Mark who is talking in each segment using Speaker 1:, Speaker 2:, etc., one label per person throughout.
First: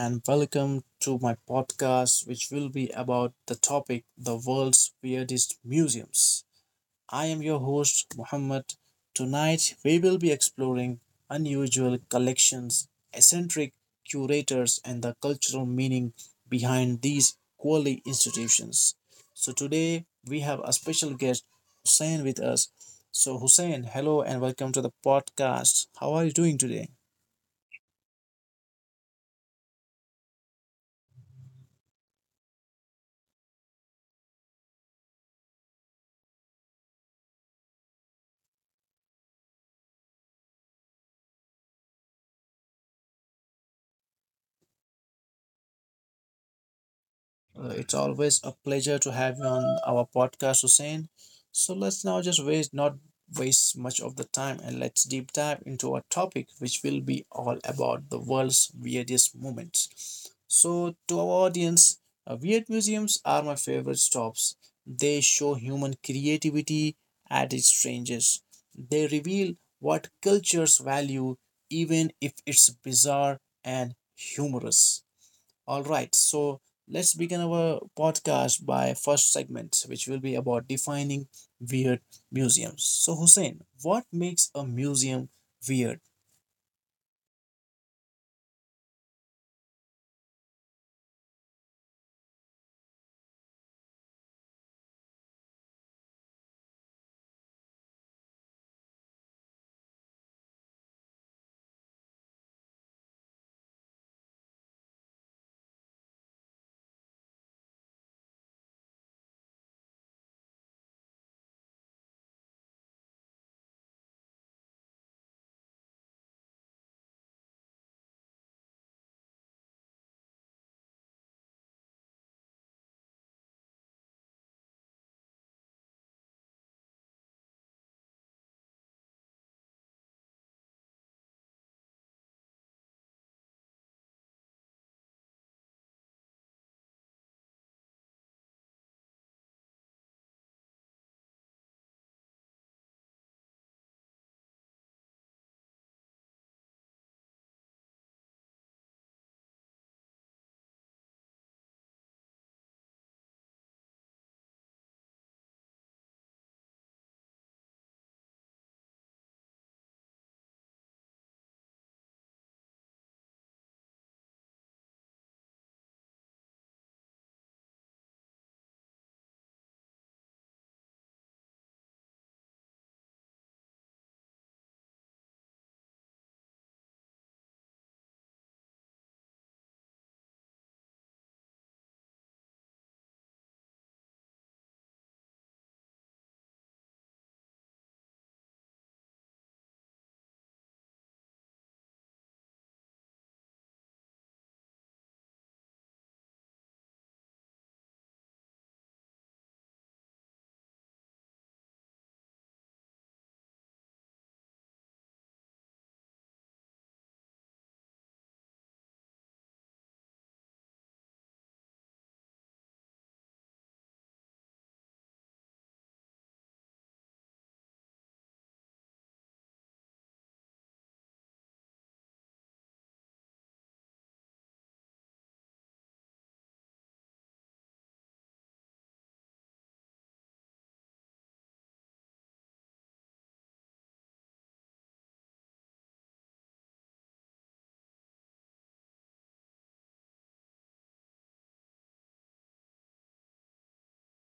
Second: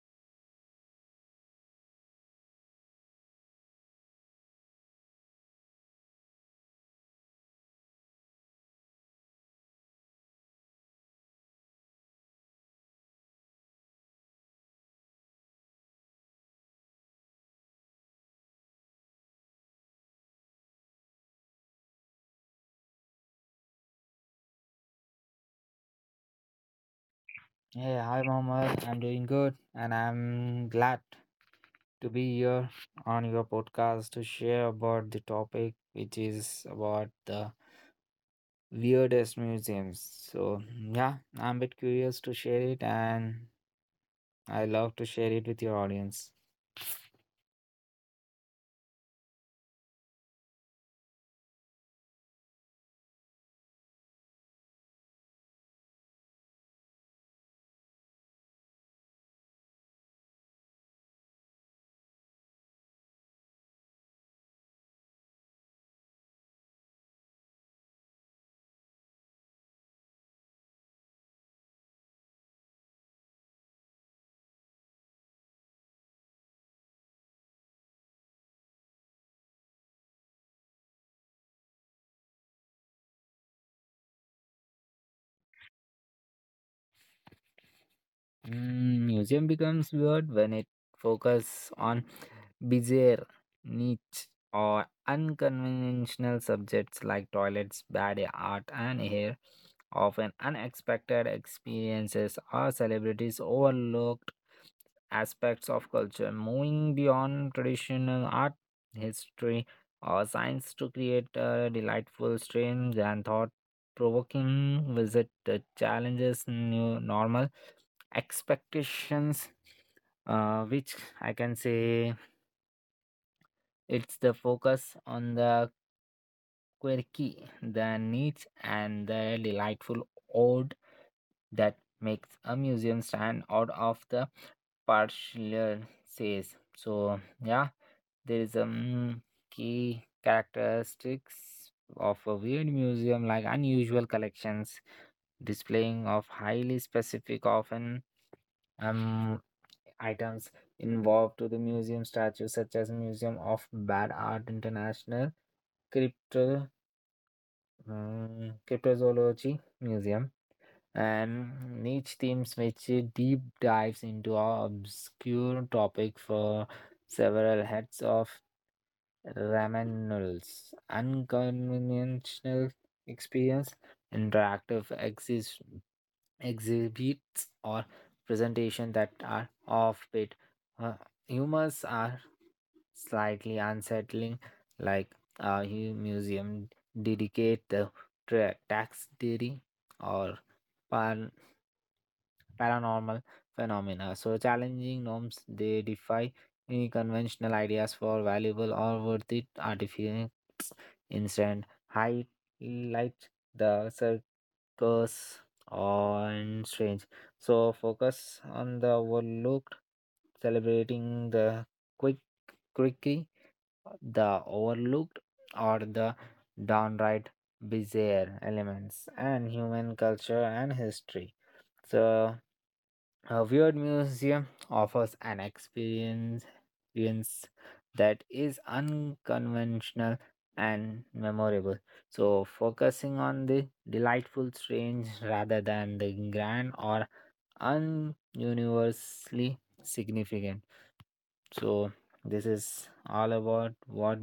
Speaker 1: and welcome to my podcast, which will be about the topic the world's weirdest museums. I am your host, Muhammad. Tonight, we will be exploring unusual collections, eccentric curators, and the cultural meaning behind these quality institutions. So, today we have a special guest, Hussein, with us. So, Hussein, hello and welcome to the podcast. How are you doing today?
Speaker 2: Hey, hi Mohammed. I'm doing good and I'm glad to be here on your podcast to share about the topic which is about the weirdest museums. So, yeah, I'm a bit curious to share it and I love to share it with your audience.
Speaker 1: It's always a pleasure to have you on our podcast, Hussein. So let's now just waste not waste much of the time and let's deep dive into our topic, which will be all about the world's weirdest moments. So to our audience, weird museums are my favorite stops. They show human creativity at its strangest. They reveal what cultures value, even if it's bizarre and humorous. All right, so let's begin our podcast by first segment, which will be about defining weird museums. So, Hussein, what makes a museum weird?
Speaker 2: Museum becomes weird when it focuses on bizarre, niche, or unconventional subjects like toilets, bad art, and hair, often unexpected experiences, or celebrities overlooked aspects of culture, moving beyond traditional art, history, or science to create a delightful, strange, and thought provoking visit that challenges new normal expectations, which I can say it's the focus on the quirky, the niche, and the delightful odd that makes a museum stand out of the partial says. So yeah, there is a key characteristics of a weird museum like unusual collections, displaying of highly specific often um items involved to the museum statues such as Museum of Bad Art International, Crypto cryptozoology museum and niche teams which deep dives into a obscure topic for several heads of Ramanul's unconventional experience, interactive exhibits or presentation that are off-bit. Uh, humans are slightly unsettling, like a museum dedicate the tax theory or par- paranormal phenomena. So challenging norms they defy any conventional ideas for valuable or worthy artifacts. Instead, highlight the circus and strange. So focus on the overlooked, celebrating the quick quirky, the overlooked, or the downright bizarre elements and human culture and history. So, a weird museum offers an experience that is unconventional and memorable. So, focusing on the delightful strange rather than the grand or ununiversally significant. So, this is all about what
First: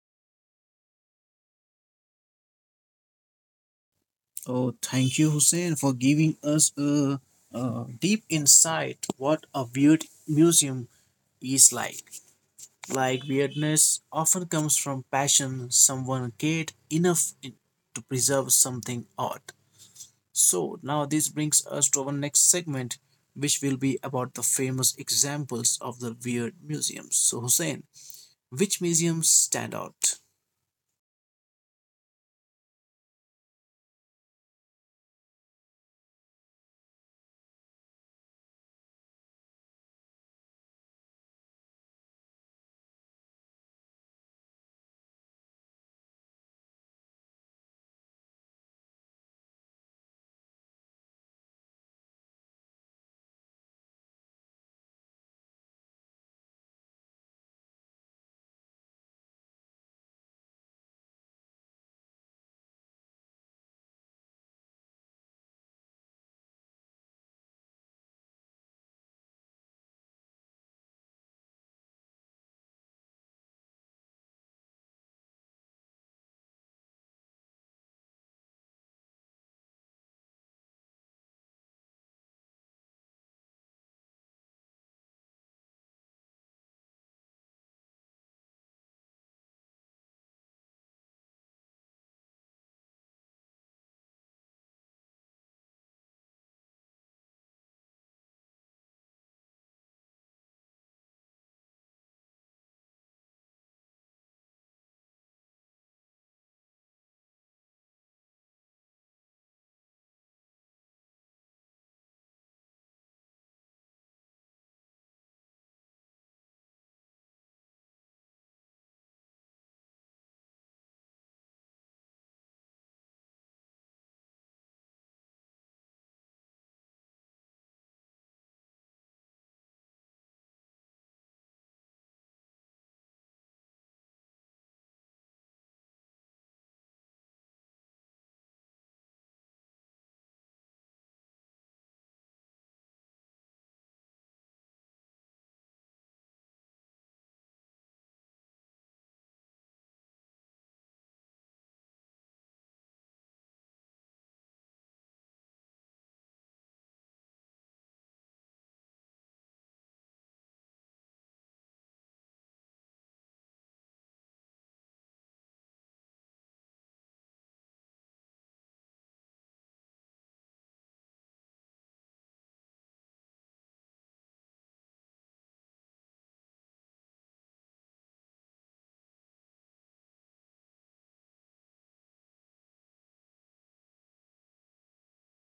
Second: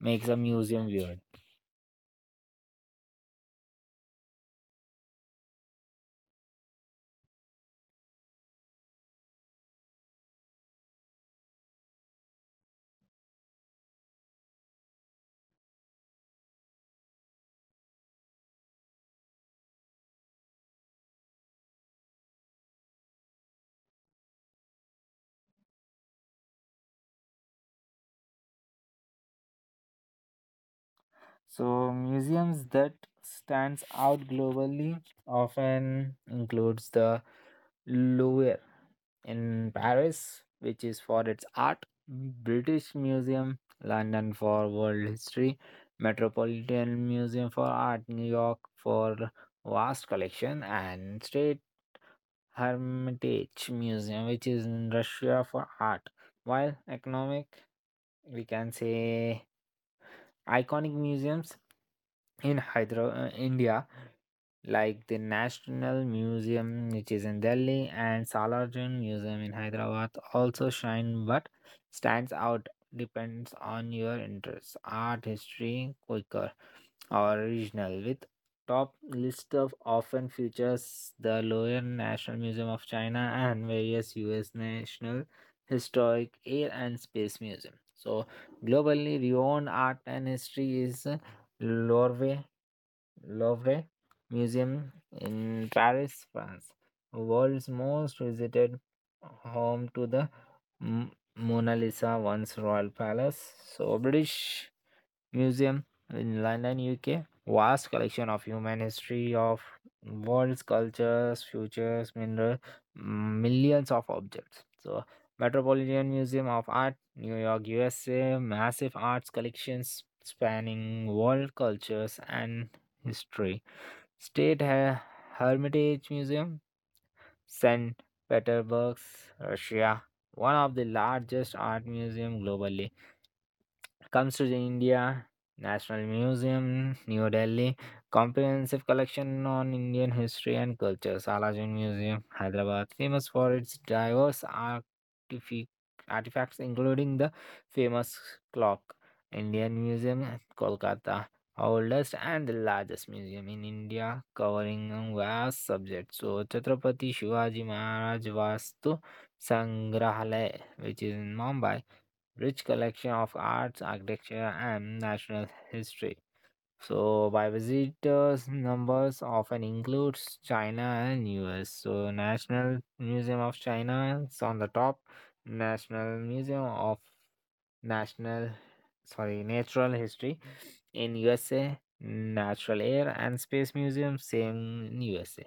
Speaker 2: makes a museum weird.
Speaker 1: Oh, thank you, Hussein, for giving us a deep insight what a weird museum is like. Like weirdness often comes from passion someone cared enough in, to preserve something odd. So now this brings us to our next segment, which will be about the famous examples of the weird museums. So Hussein, which museums stand out?
Speaker 2: So museums that stands out globally often includes the Louvre in Paris, which is for its art, British Museum, London for world history, Metropolitan Museum for art, New York for vast collection, and State Hermitage Museum, which is in Russia for art. While economic, we can say iconic museums in Hyderabad, India, like the National Museum, which is in Delhi, and Salarjung Museum in Hyderabad, also shine but stands out depends on your interests, art, history, quicker original with top list of often features the Lower National Museum of China and various US National Historic Air and Space Museum. So globally renowned art and history is Louvre Louvre Museum in Paris, France, world's most visited home to the M- Mona Lisa once royal palace. So British Museum in London, UK. Vast collection of human history of world's cultures, futures, mineral, millions of objects. So, Metropolitan Museum of Art, New York, USA. Massive arts collections spanning world cultures and history. State Her- Hermitage Museum, St. Petersburg, Russia. One of the largest art museum globally comes to the India National Museum, New Delhi, comprehensive collection on Indian history and culture, Salajan Museum, Hyderabad, famous for its diverse artifacts, including the famous clock, Indian Museum, Kolkata, oldest and the largest museum in India, covering a vast subjects. So, Chhatrapati Shivaji Maharaj Vastu Sangrahalaya, which is in Mumbai rich collection of arts, architecture, and national history. So, by visitors, numbers often includes China and US. So, National Museum of China is on the top, National Museum of National, sorry, Natural History in USA, Natural Air and Space Museum, same in USA.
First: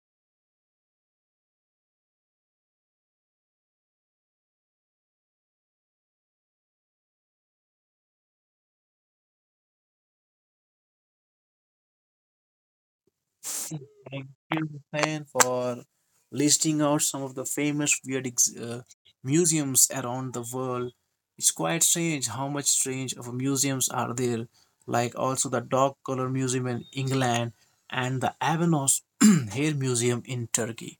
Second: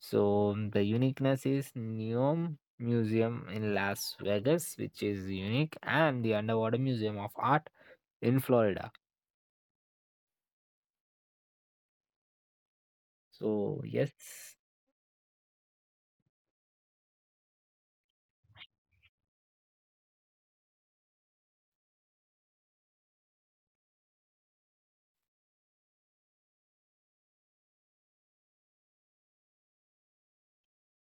Speaker 2: So the uniqueness is NEOM Museum in Las Vegas, which is unique, and the Underwater Museum of Art in Florida. So yes.
Speaker 1: Thank you, Hussein, for listing out some of the famous weird museums around the world. It's quite strange how much strange of museums are there, like also the Dog Collar Museum in England and the Avanos Hair Museum in Turkey.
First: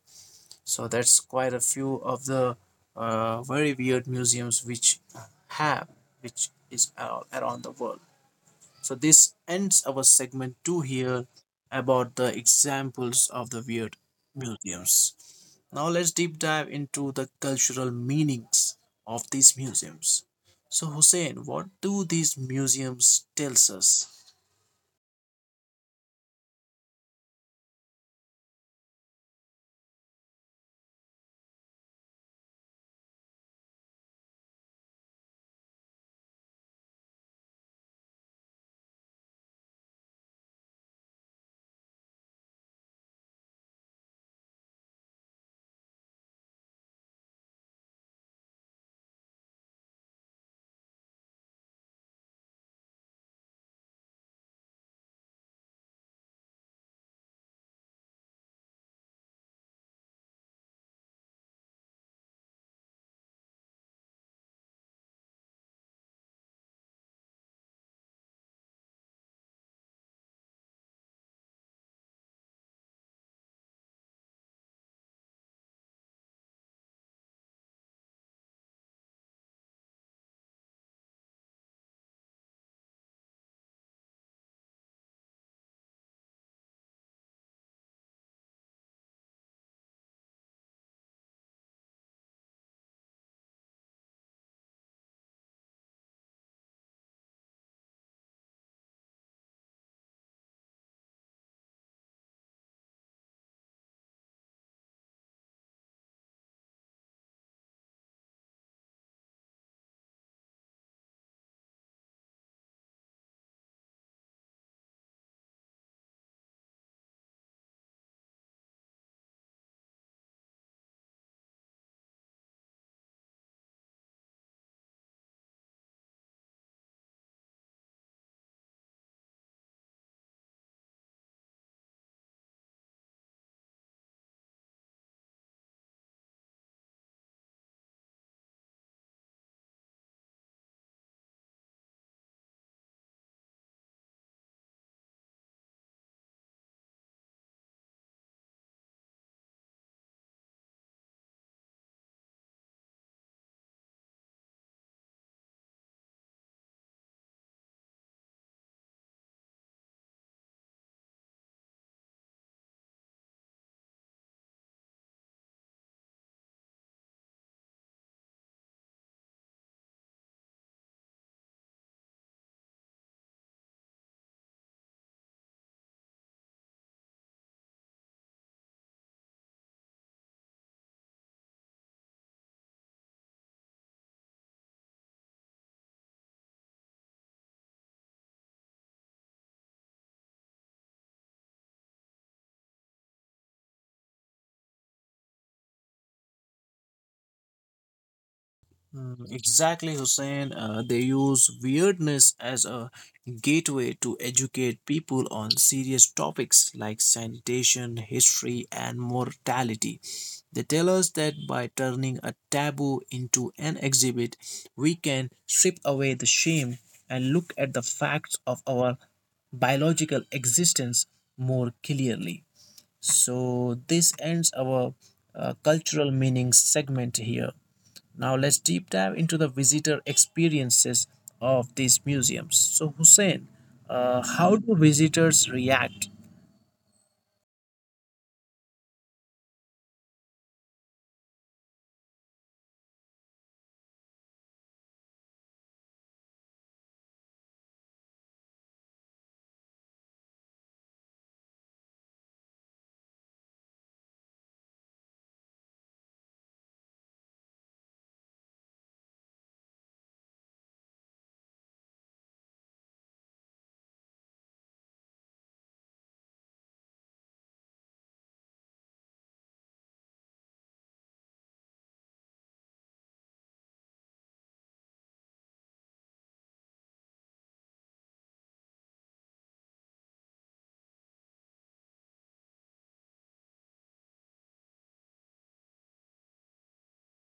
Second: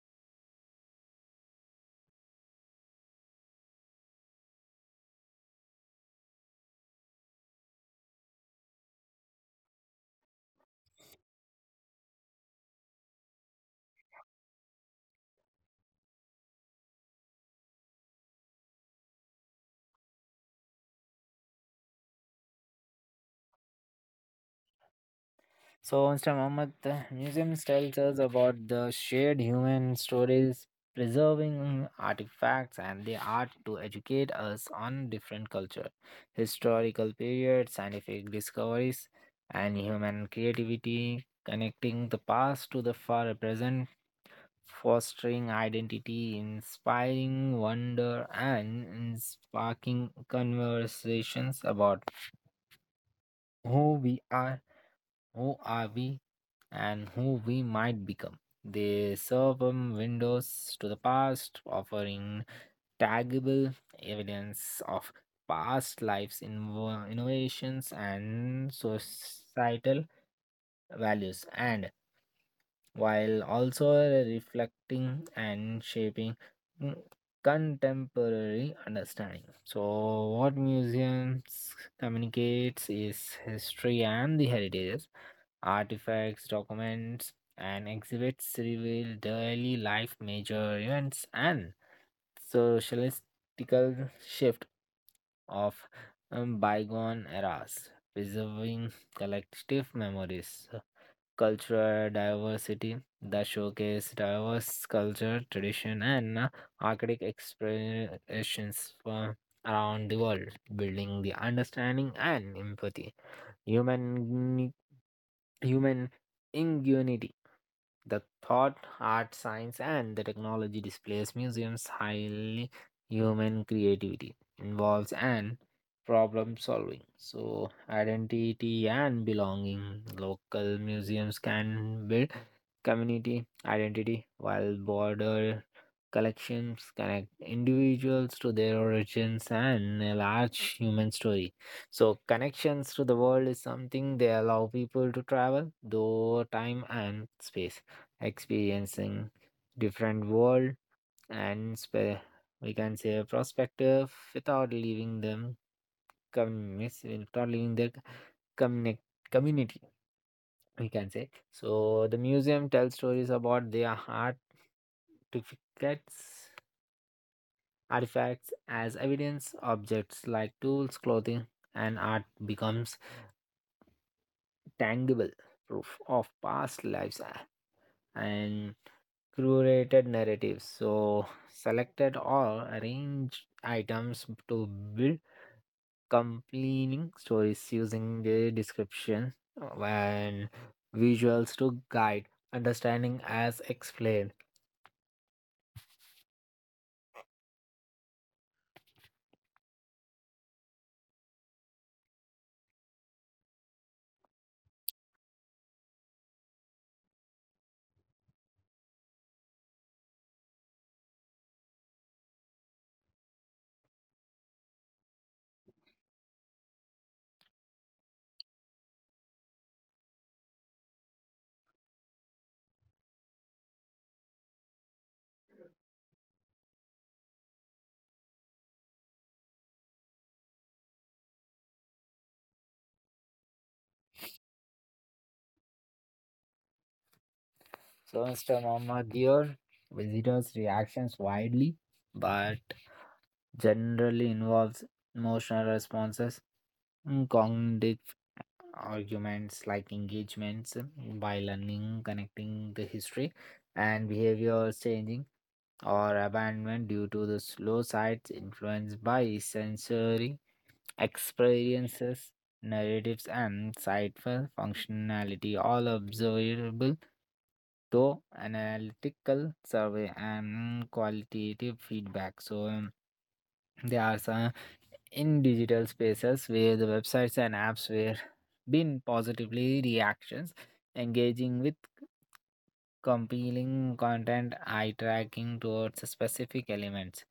Speaker 1: So that's quite a few of the very weird museums which have, which is around the world. So this ends our segment two here about the examples of the weird museums. Now let's deep dive into the cultural meanings of these museums. So Hussein, what do these museums tells us?
Speaker 2: So, Mr. Mohammed, the museums tells us about the shared human stories, preserving artifacts and the art to educate us on different culture, historical periods, scientific discoveries, and human creativity, connecting the past to the far present, fostering identity, inspiring wonder, and sparking conversations about who we are, who are we, and who we might become. They serve windows to the past, offering tangible evidence of past lives, innovations, and societal values, and while also reflecting and shaping mm, contemporary understanding. So, what museums communicates is history and the heritage artifacts, documents, and exhibits reveal daily life major events and socialistical shift of bygone eras, preserving collective memories. Cultural diversity, the showcase diverse culture, tradition, and artistic expressions from around the world, building the understanding and empathy. Human, human ingenuity the thought, art, science, and the technology displays museums' highly human creativity involves and problem solving. So, identity and belonging. Local museums can build community identity while border collections connect individuals to their origins and a large human story. So, connections to the world is something they allow people to travel, though time and space experiencing different world and we can say perspective without leaving them without leaving their communi- community we can say so the museum tells stories about their artifacts as evidence objects like tools clothing and art becomes tangible proof of past lives, and curated narratives. So, selected or arranged items to build compelling stories using the description and visuals to guide understanding as explained.
Speaker 1: Mm, exactly, Hussein. They use weirdness as a gateway to educate people on serious topics like sanitation, history, and mortality. They tell us that by turning a taboo into an exhibit, we can strip away the shame and look at the facts of our biological existence more clearly. So, this ends our cultural meanings segment here. Now let's deep dive into the visitor experiences of these museums. So Hussein, how do visitors react?
Speaker 2: So, Mr. Muhammad, your visitors' reactions widely, but generally involves emotional responses, cognitive arguments like engagements by learning, connecting the history and behavior changing or abandonment due to the slow sites influenced by sensory experiences, narratives, and site functionality, all observable to analytical survey and qualitative feedback. So, there are some in digital spaces where the websites and apps were been positively reactions engaging with compelling content eye tracking towards specific elements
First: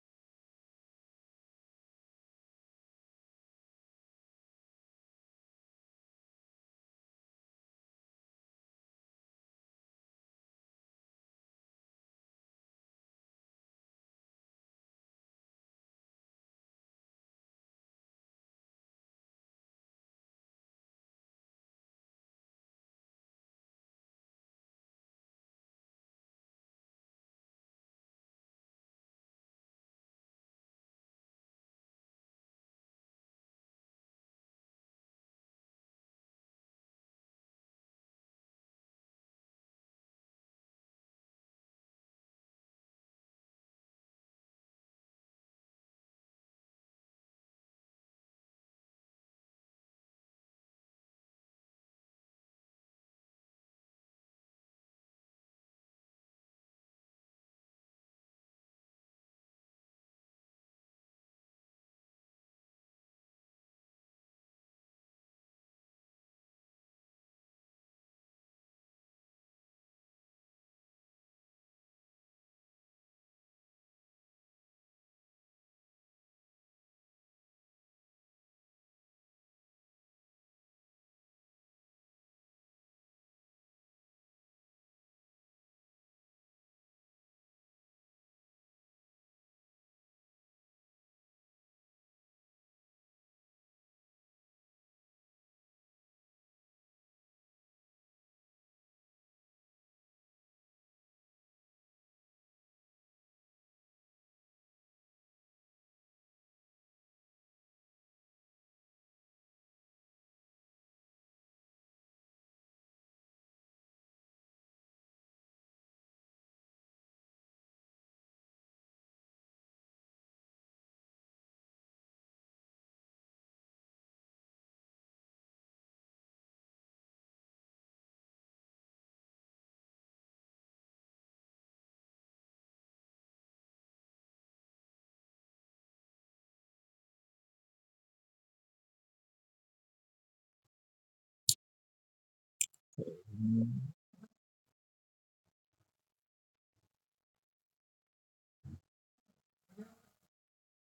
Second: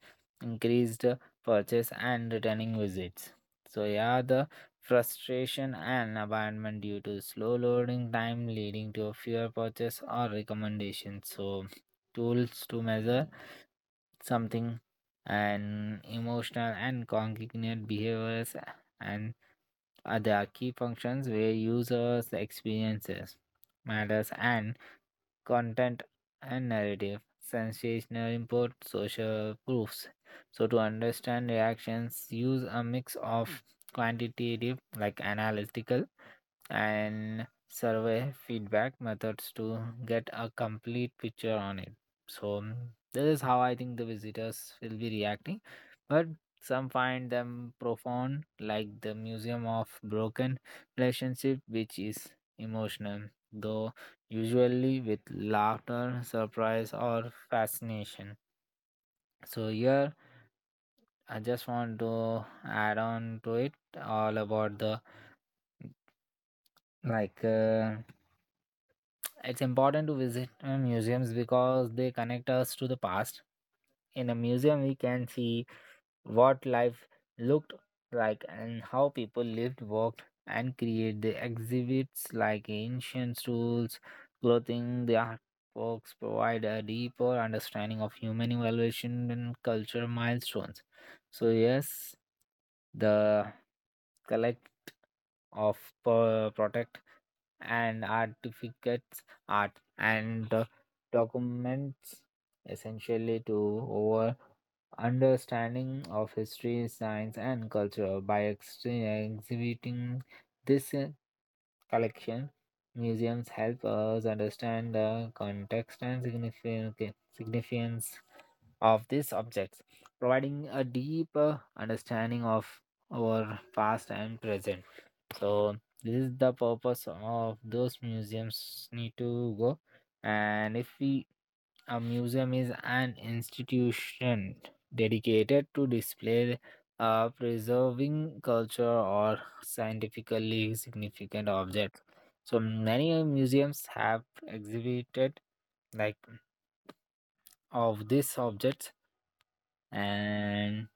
Speaker 2: increased purchase and returning visits so yeah the frustration and abandonment due to slow loading time leading to fewer purchase or recommendations so tools to measure something and emotional and cognitive behaviors and other key functions where users experiences matters and content and narrative sensational input social proofs so to understand reactions use a mix of quantitative like analytical and survey feedback methods to get a complete picture on it. So this is how I think the visitors will be reacting. But some find them profound, like the Museum of Broken Relationship, which is emotional, though usually with laughter, surprise, or fascination. So here I just want to add on to it all about the like it's important to visit museums because they connect us to the past. In a museum, we can see what life looked like and how people lived, worked, and created. The exhibits like ancient tools, clothing, the artworks provide a deeper understanding of human evaluation and cultural milestones. So, yes, the collect of product and artifacts, art and documents, essentially to over understanding of history, science, and culture. By exhibiting this collection, museums help us understand the context and significance of these objects, providing a deep understanding of our past and present. So this is the purpose of those museums need to go. And if we a museum is an institution dedicated to display preserving culture or scientifically significant objects. So many museums have exhibited like of these objects and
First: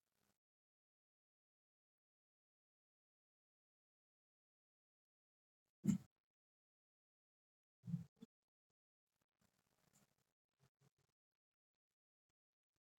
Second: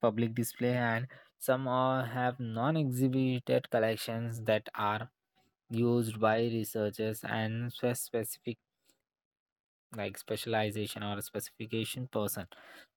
Speaker 2: public display, and some are, have non exhibited collections that are used by researchers and specific like specialization or specification person.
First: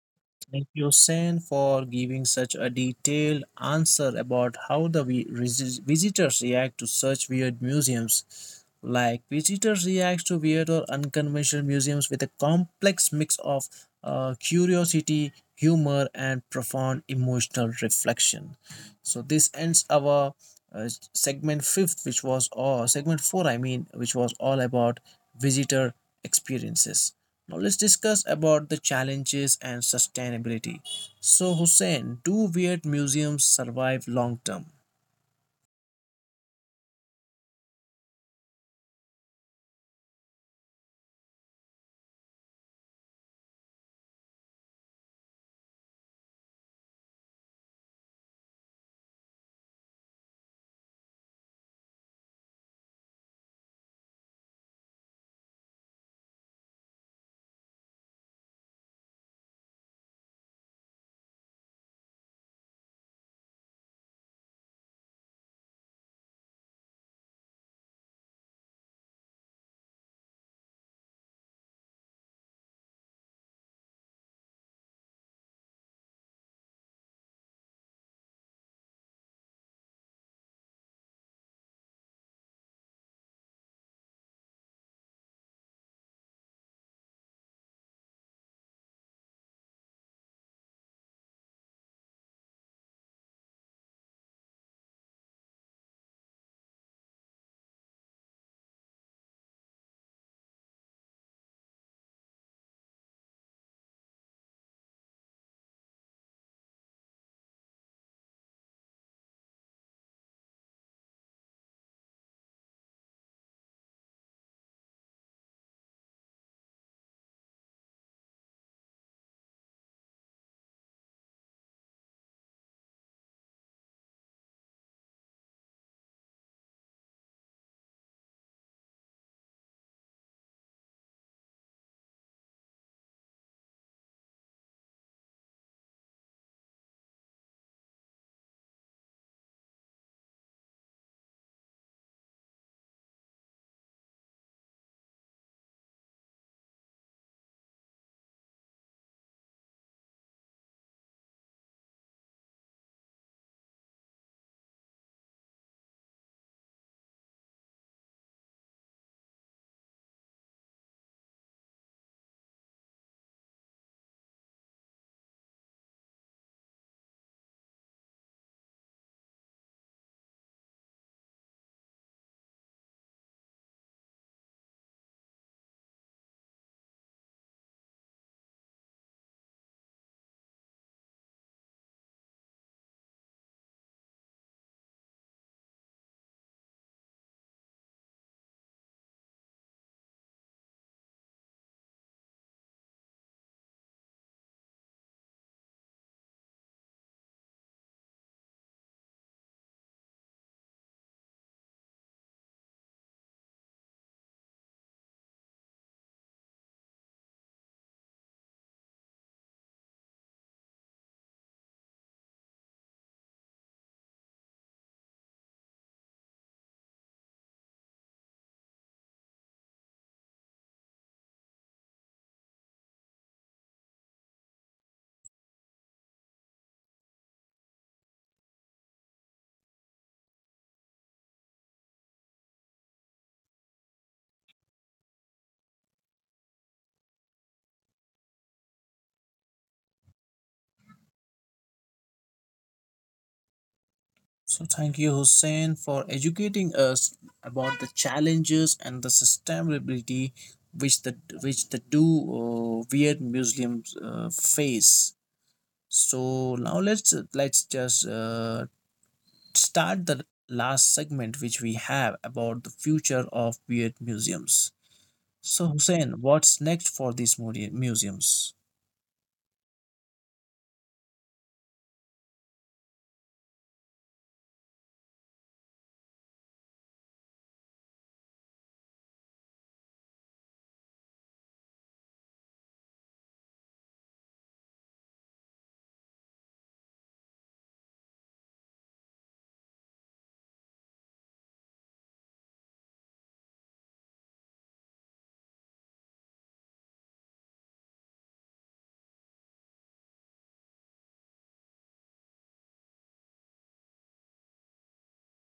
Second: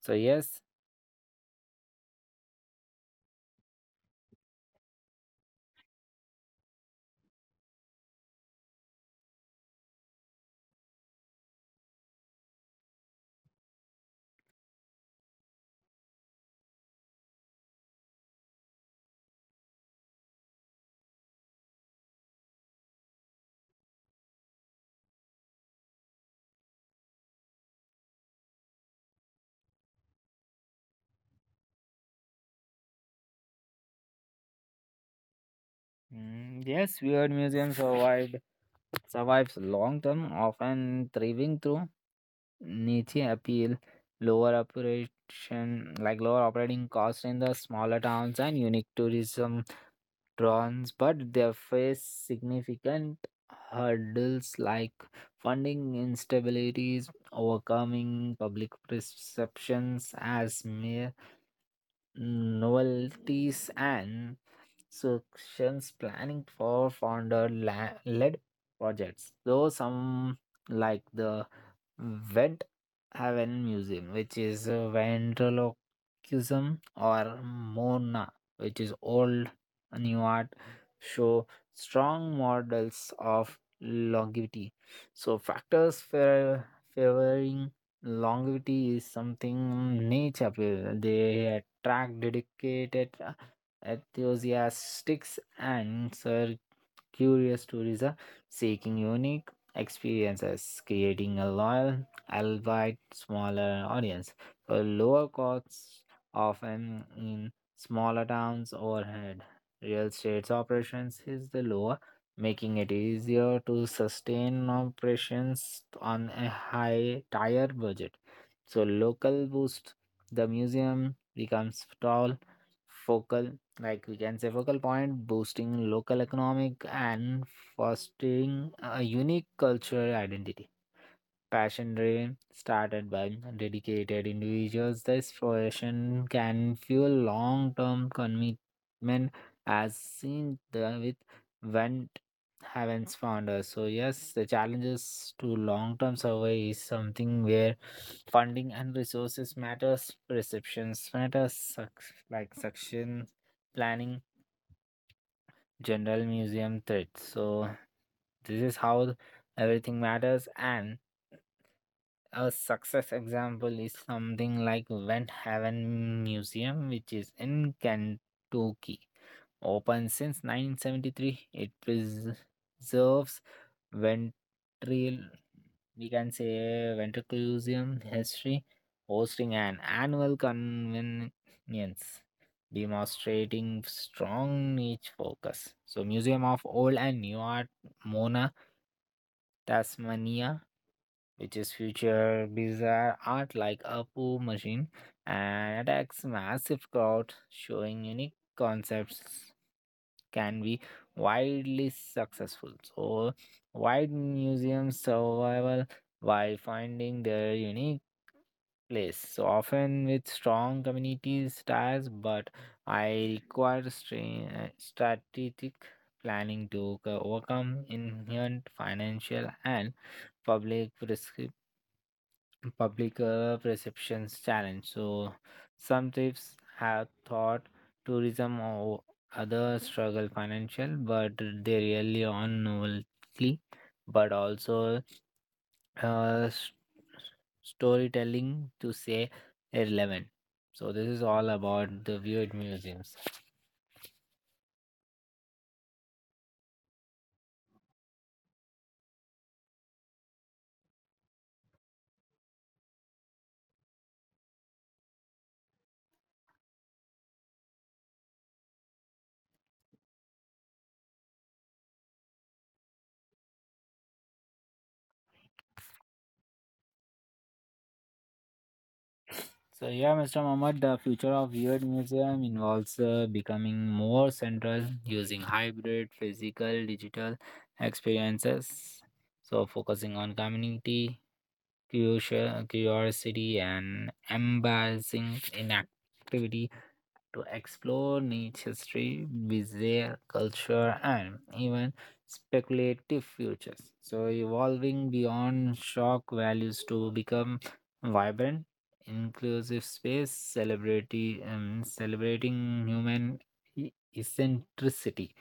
Speaker 2: So yes.
Speaker 1: Thank you, Sen, for giving such a detailed answer about how the visitors react to such weird museums. Like visitors react to weird or unconventional museums with a complex mix of curiosity, humor, and profound emotional reflection. So this ends our segment fifth, which was or segment four, I mean, which was all about visitor experiences. Now let's discuss about the challenges and sustainability. So Hussein, do weird museums survive long term?
Speaker 2: Yes, weird museums survived survives long term, often thriving through niche appeal, lower operation like lower operating costs in the smaller towns and unique tourism trons, but they face significant hurdles like funding instabilities, overcoming public perceptions as mere novelties and suctions planning for founder led projects though some like the vent haven museum which is ventriloquism or mona which is old new art show strong models of longevity so factors for favoring longevity is something nature they track dedicated enthusiasts and so curious tourists are seeking unique experiences, creating a loyal, albeit smaller audience. For lower costs, often in smaller towns overhead, real estate operations is the lower, making it easier to sustain operations on a high tier budget. So local boost the museum becomes tall focal like we can say focal point boosting local economic and fostering a unique cultural identity passion driven, started by dedicated individuals, the exploration can fuel long term commitment as seen with Vent Heaven's founder. So, yes, the challenges to long term survey is something where funding and resources matters, perceptions matters, like suction planning, general museum threats. So, this is how everything matters and a success example is something like Vent Haven Museum, which is in Kentucky. Open since 1973, it preserves ventril, we can say ventriloquism history, hosting an annual convenience, demonstrating strong niche focus. So, Museum of Old and New Art, Mona, Tasmania which is future bizarre art like Apu Machine and attacks massive crowd showing unique concepts can be widely successful. So wide museums survival by finding their unique place. So often with strong community ties, but I require strategic planning to overcome inherent financial and public risk public, perceptions challenge. So some trips have thought tourism or other struggle financial, but they really on novelty, but also uh, s- storytelling to say relevant. So this is all about the weird museums.
Speaker 1: So thank you Hussein for educating us about the challenges and the sustainability which the two weird museums face. So now let's just start the last segment which we have about the future of weird museums. So, Hussein, what's next for these museums?
Speaker 2: So, yeah, Mr. Mohammed, the future of Weird Museum involves becoming more central using hybrid physical digital experiences. So, focusing on community, curiosity and embracing inactivity to explore nature's history, bizarre culture, and even speculative futures. So, evolving beyond shock values to become vibrant, inclusive space, celebrating human eccentricity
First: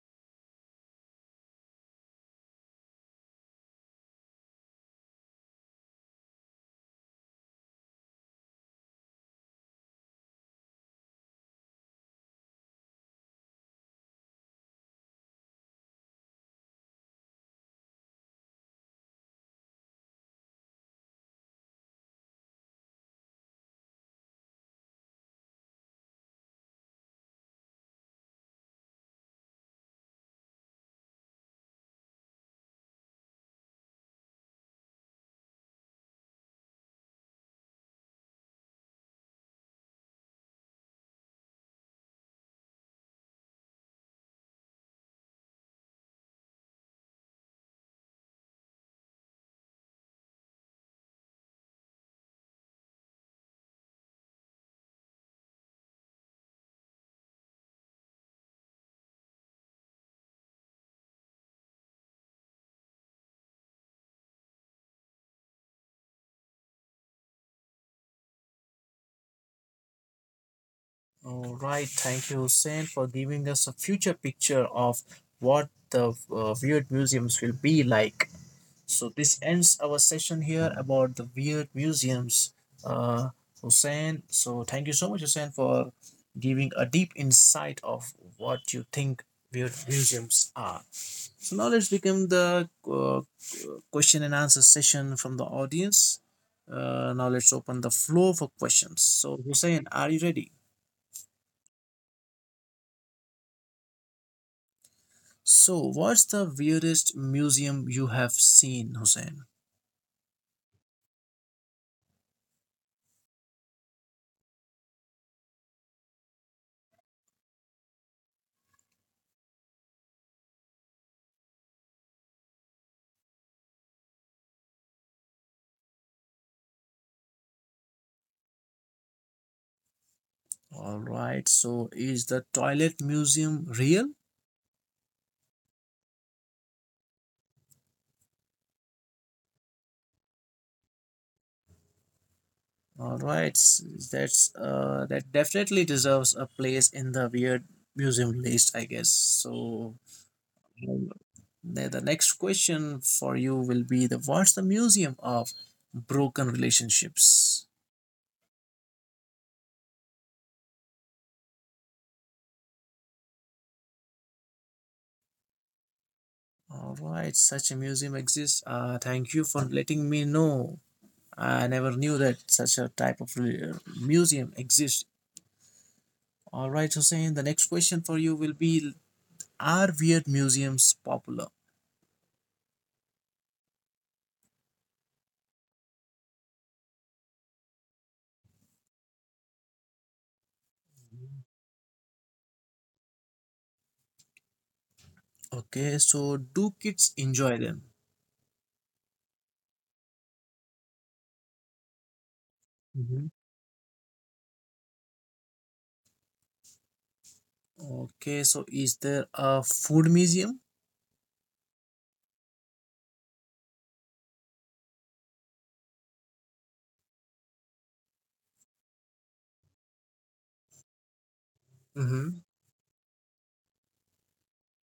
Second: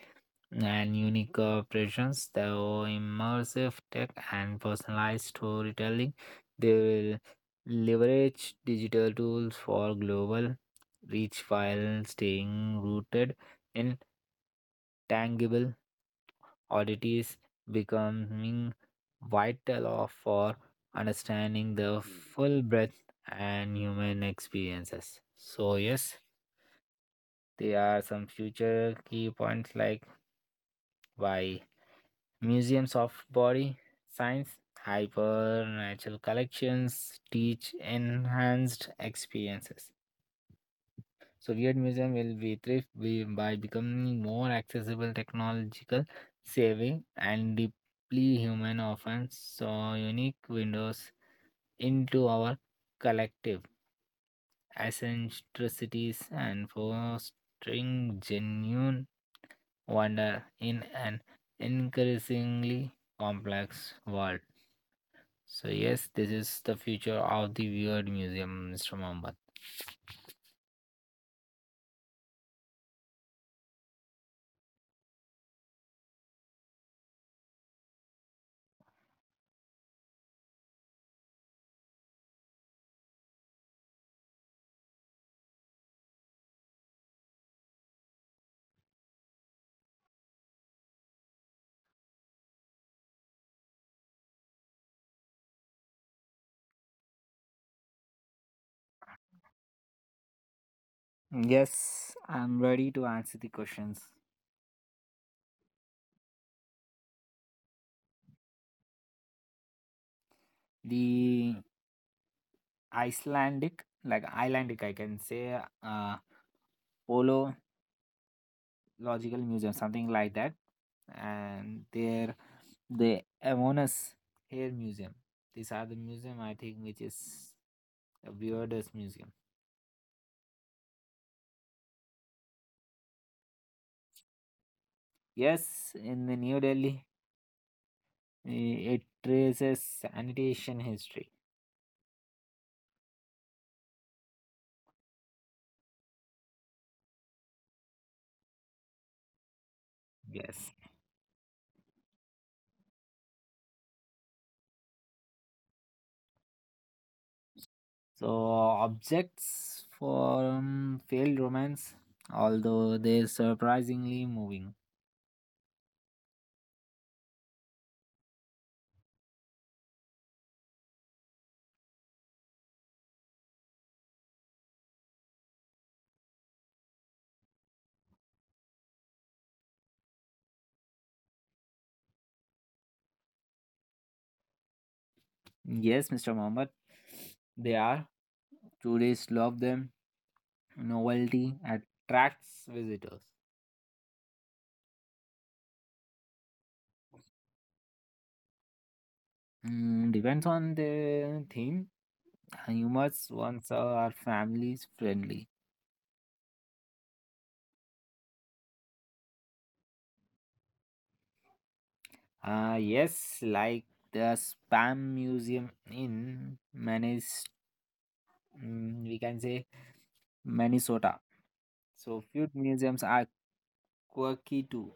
Speaker 2: and unique presence, immersive tech and personalized storytelling. They will leverage digital tools for global reach while staying rooted in tangible oddities, becoming vital for understanding the full breadth and human experiences. So yes, there are some future key points like why Museums of Body Science, Supernatural Collections teach enhanced experiences. So, weird Museum will be thrift by becoming more accessible, technological, saving, and deeply human, often so unique windows into our collective eccentricities and fostering genuine wonder in an increasingly complex world. So yes, this is the future of the Weird Museum, Mr. Mohammed.
Speaker 1: All right, thank you, Hussein, for giving us a future picture of what the weird museums will be like. So this ends our session here about the weird museums, uh, Hussein. So thank you so much, Hussein, for giving a deep insight of what you think weird museums are. So now let's begin the question and answer session from the audience. Now let's open the floor for questions. So Hussein, are you ready?
Speaker 2: Yes, I'm ready to answer the questions.
Speaker 1: So what's the weirdest museum you have seen, Hussein?
Speaker 2: The Icelandic, like Icelandic, I can say, Ological Museum, something like that, and there the Avonus Hair Museum. These are the museum I think which is the weirdest museum.
Speaker 1: All right. So is the toilet museum real?
Speaker 2: Yes, in the New Delhi, it traces sanitation history.
Speaker 1: All right. That's that definitely deserves a place in the weird museum list, I guess. So
Speaker 2: Yes.
Speaker 1: The next question for you will be the what's the museum of broken relationships?
Speaker 2: So, objects from failed romance, although they're surprisingly moving.
Speaker 1: All right, such a museum exists. Thank you for letting me know. I never knew that such a type of museum exists. All right, Hussein, the next question for you will be, are weird museums popular?
Speaker 2: Yes, Mr. Muhammad, they are. Tourists love them. Novelty attracts visitors.
Speaker 1: Okay, so do kids enjoy them?
Speaker 2: Depends on the theme. Humans
Speaker 1: Mhm.
Speaker 2: ones are families friendly.
Speaker 1: Okay, so is there a food museum?
Speaker 2: Yes, like the Spam Museum in we can say Minnesota. So
Speaker 1: Mhm.
Speaker 2: feud museums are quirky too.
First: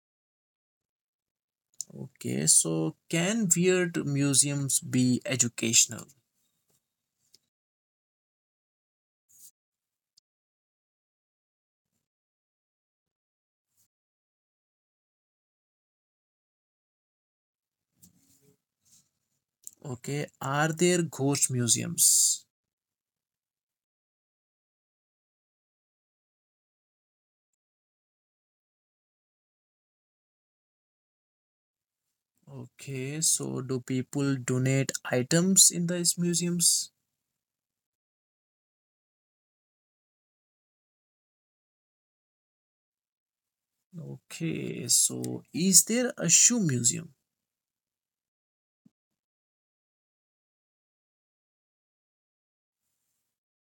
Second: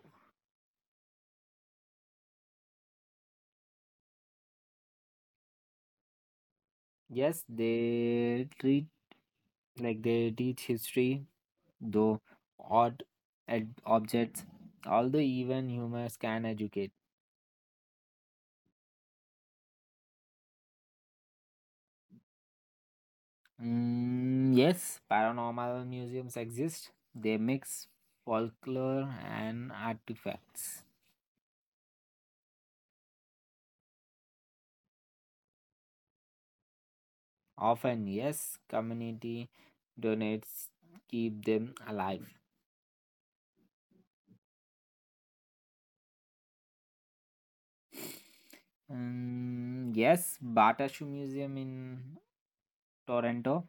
Speaker 1: Okay, so can weird museums be educational?
Speaker 2: Yes, they treat like they teach history, though odd objects, although even humans can educate.
Speaker 1: Okay, are there ghost museums?
Speaker 2: Yes, paranormal museums exist. They mix folklore and artifacts.
Speaker 1: Okay, so do people donate items in these museums?
Speaker 2: Often, yes, community donates keep them alive.
Speaker 1: Okay, so is there a shoe museum?
Speaker 2: Yes, Batashu Museum in Toronto.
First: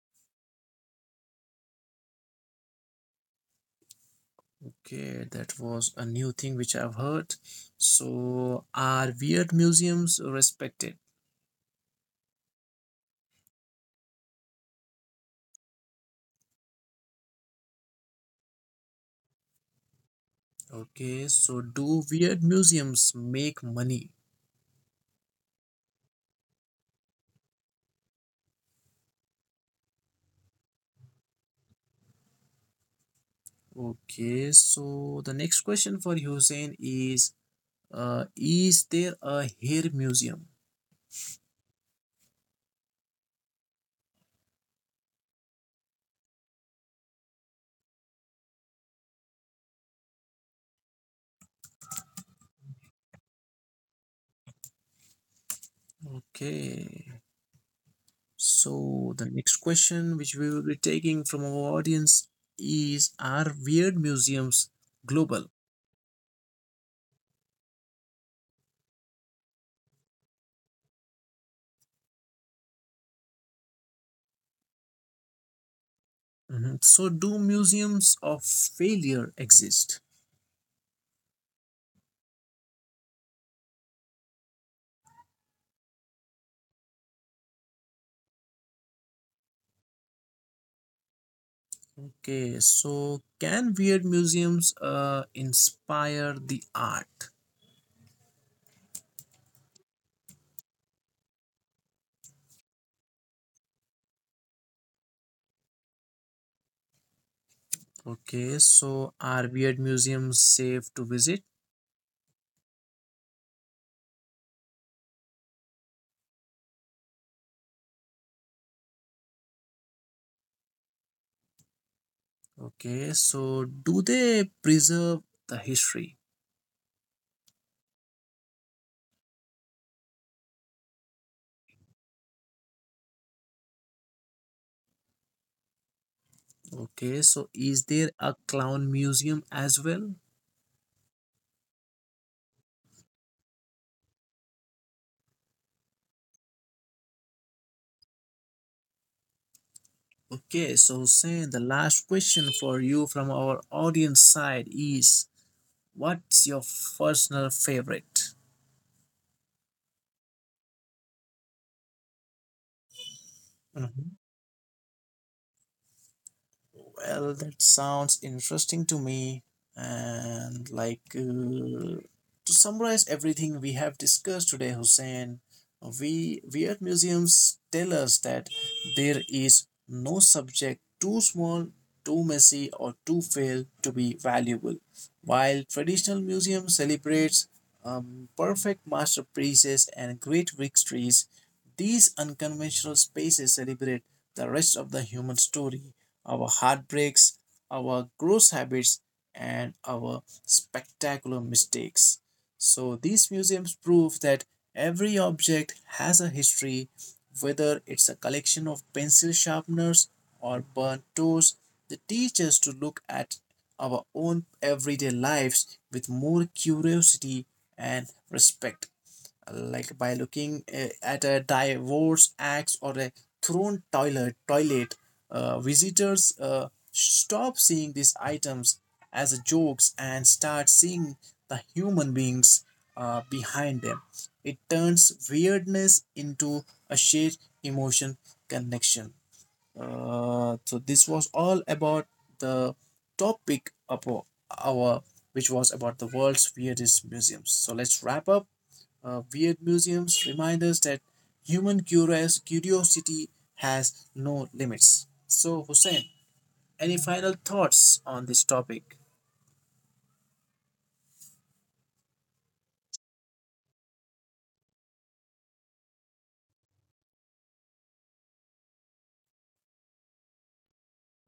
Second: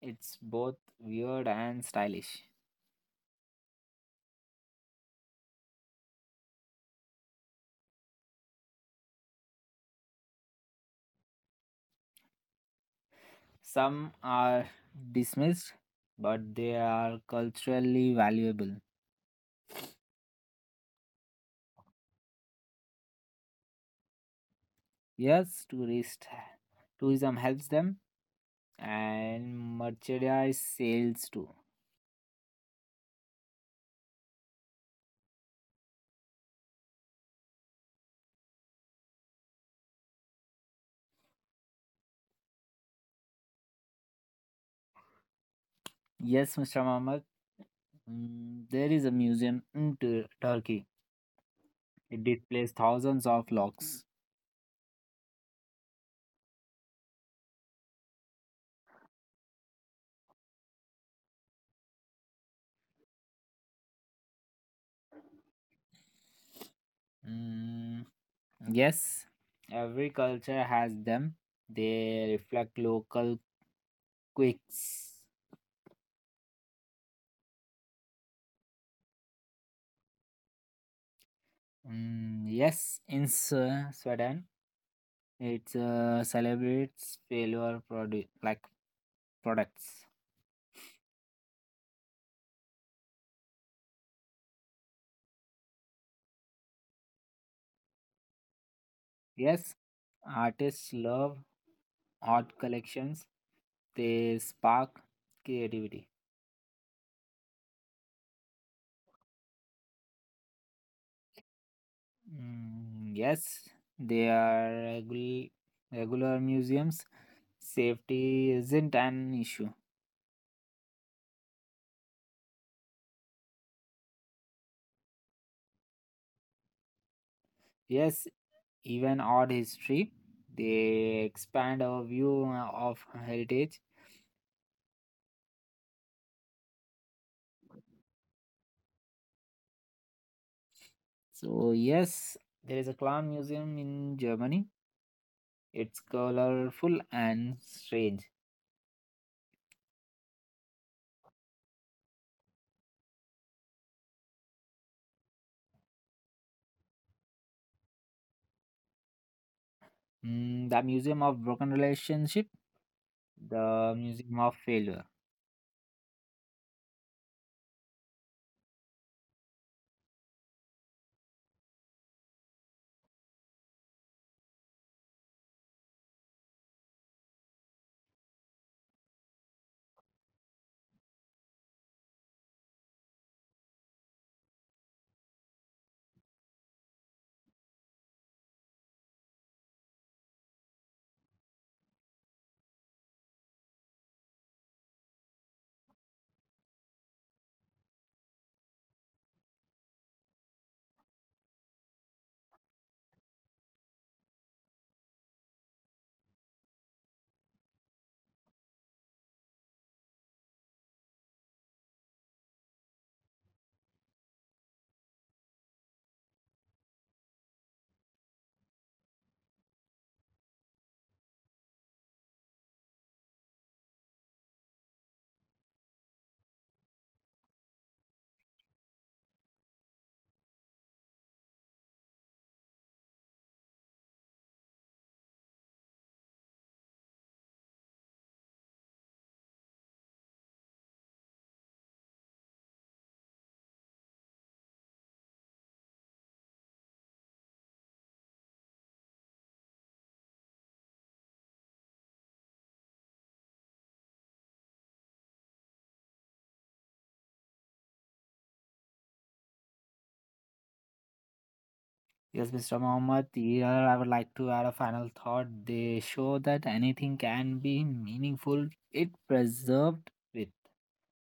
Speaker 2: It's both weird and stylish.
Speaker 1: Okay, that was a new thing which I've heard. So are weird museums respected?
Speaker 2: Some are dismissed, but they are culturally valuable.
Speaker 1: Okay, so do weird museums make money?
Speaker 2: Yes, tourist tourism helps them, and merchandise sales too.
Speaker 1: Okay, so the next question for Hussein is, is there a hair museum?
Speaker 2: Yes, Mr. Mohammed, there is a museum in Turkey. It displays thousands of locks.
Speaker 1: Okay. So the next question, which we will be taking from our audience, is: are weird museums global?
Speaker 2: Yes, every culture has them. They reflect local quirks.
Speaker 1: Mhm. So do museums of failure exist?
Speaker 2: Yes, in Sweden, it celebrates failure like products.
Speaker 1: Okay. So can weird museums inspire the art?
Speaker 2: Yes, artists love art collections. They spark creativity.
Speaker 1: Okay. So are weird museums safe to visit?
Speaker 2: Yes, they are regular museums. Safety isn't an issue.
Speaker 1: Okay. So do they preserve the history?
Speaker 2: Yes, even art history, they expand our view of heritage.
Speaker 1: Okay, so is there a clown museum as well?
Speaker 2: So, yes, there is a clown museum in Germany. It's colorful and strange.
Speaker 1: Okay, so Hussein, the last question for you from our audience side is what's your personal favorite?
Speaker 2: The Museum of Broken Relationship, the
Speaker 1: Mhm.
Speaker 2: Museum of Failure.
Speaker 1: Well, that sounds interesting to me. And like to summarize everything we have discussed today, Hussein, we weird museums tell us that there is no subject too small, too messy, or too failed to be valuable. While traditional museum celebrates perfect masterpieces and great victories, these unconventional spaces celebrate the rest of the human story, our heartbreaks, our gross habits, and our spectacular mistakes. So, these museums prove that every object has a history, whether it's a collection of pencil sharpeners or burnt toes. They teach us to look at our own everyday lives with more curiosity and respect, like by looking at a divorce axe or a thrown toilet toilet, visitors stop seeing these items as jokes and start seeing the human beings behind them. It turns weirdness into a shared emotion connection. So this was all about the topic of our, which was about the world's weirdest museums. So let's wrap up. Weird museums remind us that human curiosity has no limits. So, Hussein, any final thoughts on this topic?
Speaker 2: Yes, Mr. Mohammed, here I would like to add a final thought. They show that anything can be meaningful if preserved with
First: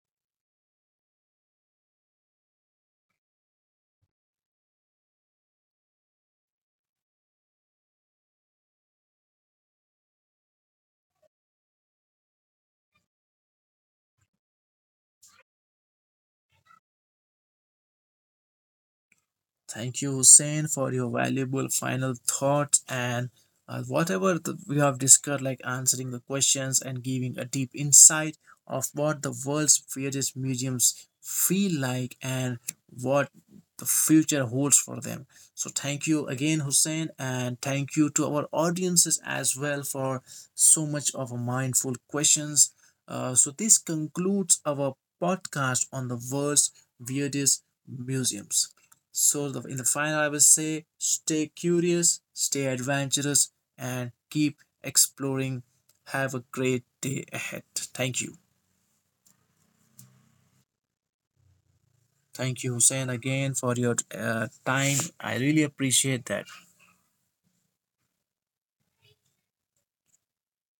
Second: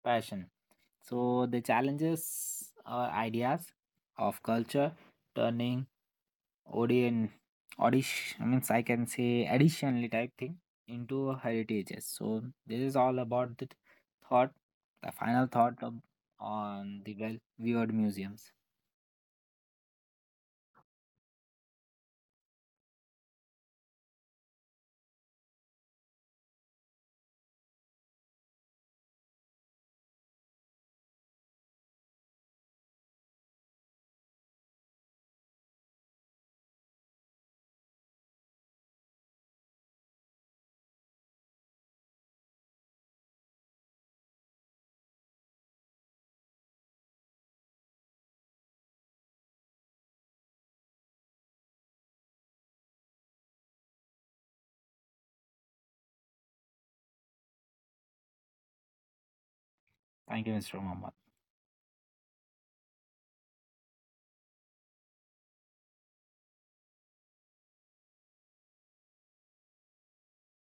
Speaker 2: passion. So the challenges are ideas of culture, turning audience, audition, I means I can say additionally type thing into heritages. So this is all about the thought, the final thought of, on the well-viewed museums.
Speaker 1: Thank you, Hussein, for your valuable final thoughts and whatever we have discussed, like answering the questions and giving a deep insight of what the world's various museums feel like and what the future holds for them. So, thank you again, Hussein, and thank you to our audiences as well for so much of a mindful questions. This concludes our podcast on the world's weirdest museums. So in the final, I will say stay curious, stay adventurous, and keep exploring. Have a great day ahead. Thank you.
Speaker 2: Thank you, Mr. Mohammed.
Speaker 1: Thank you, Hussein, again for your time. I really appreciate that.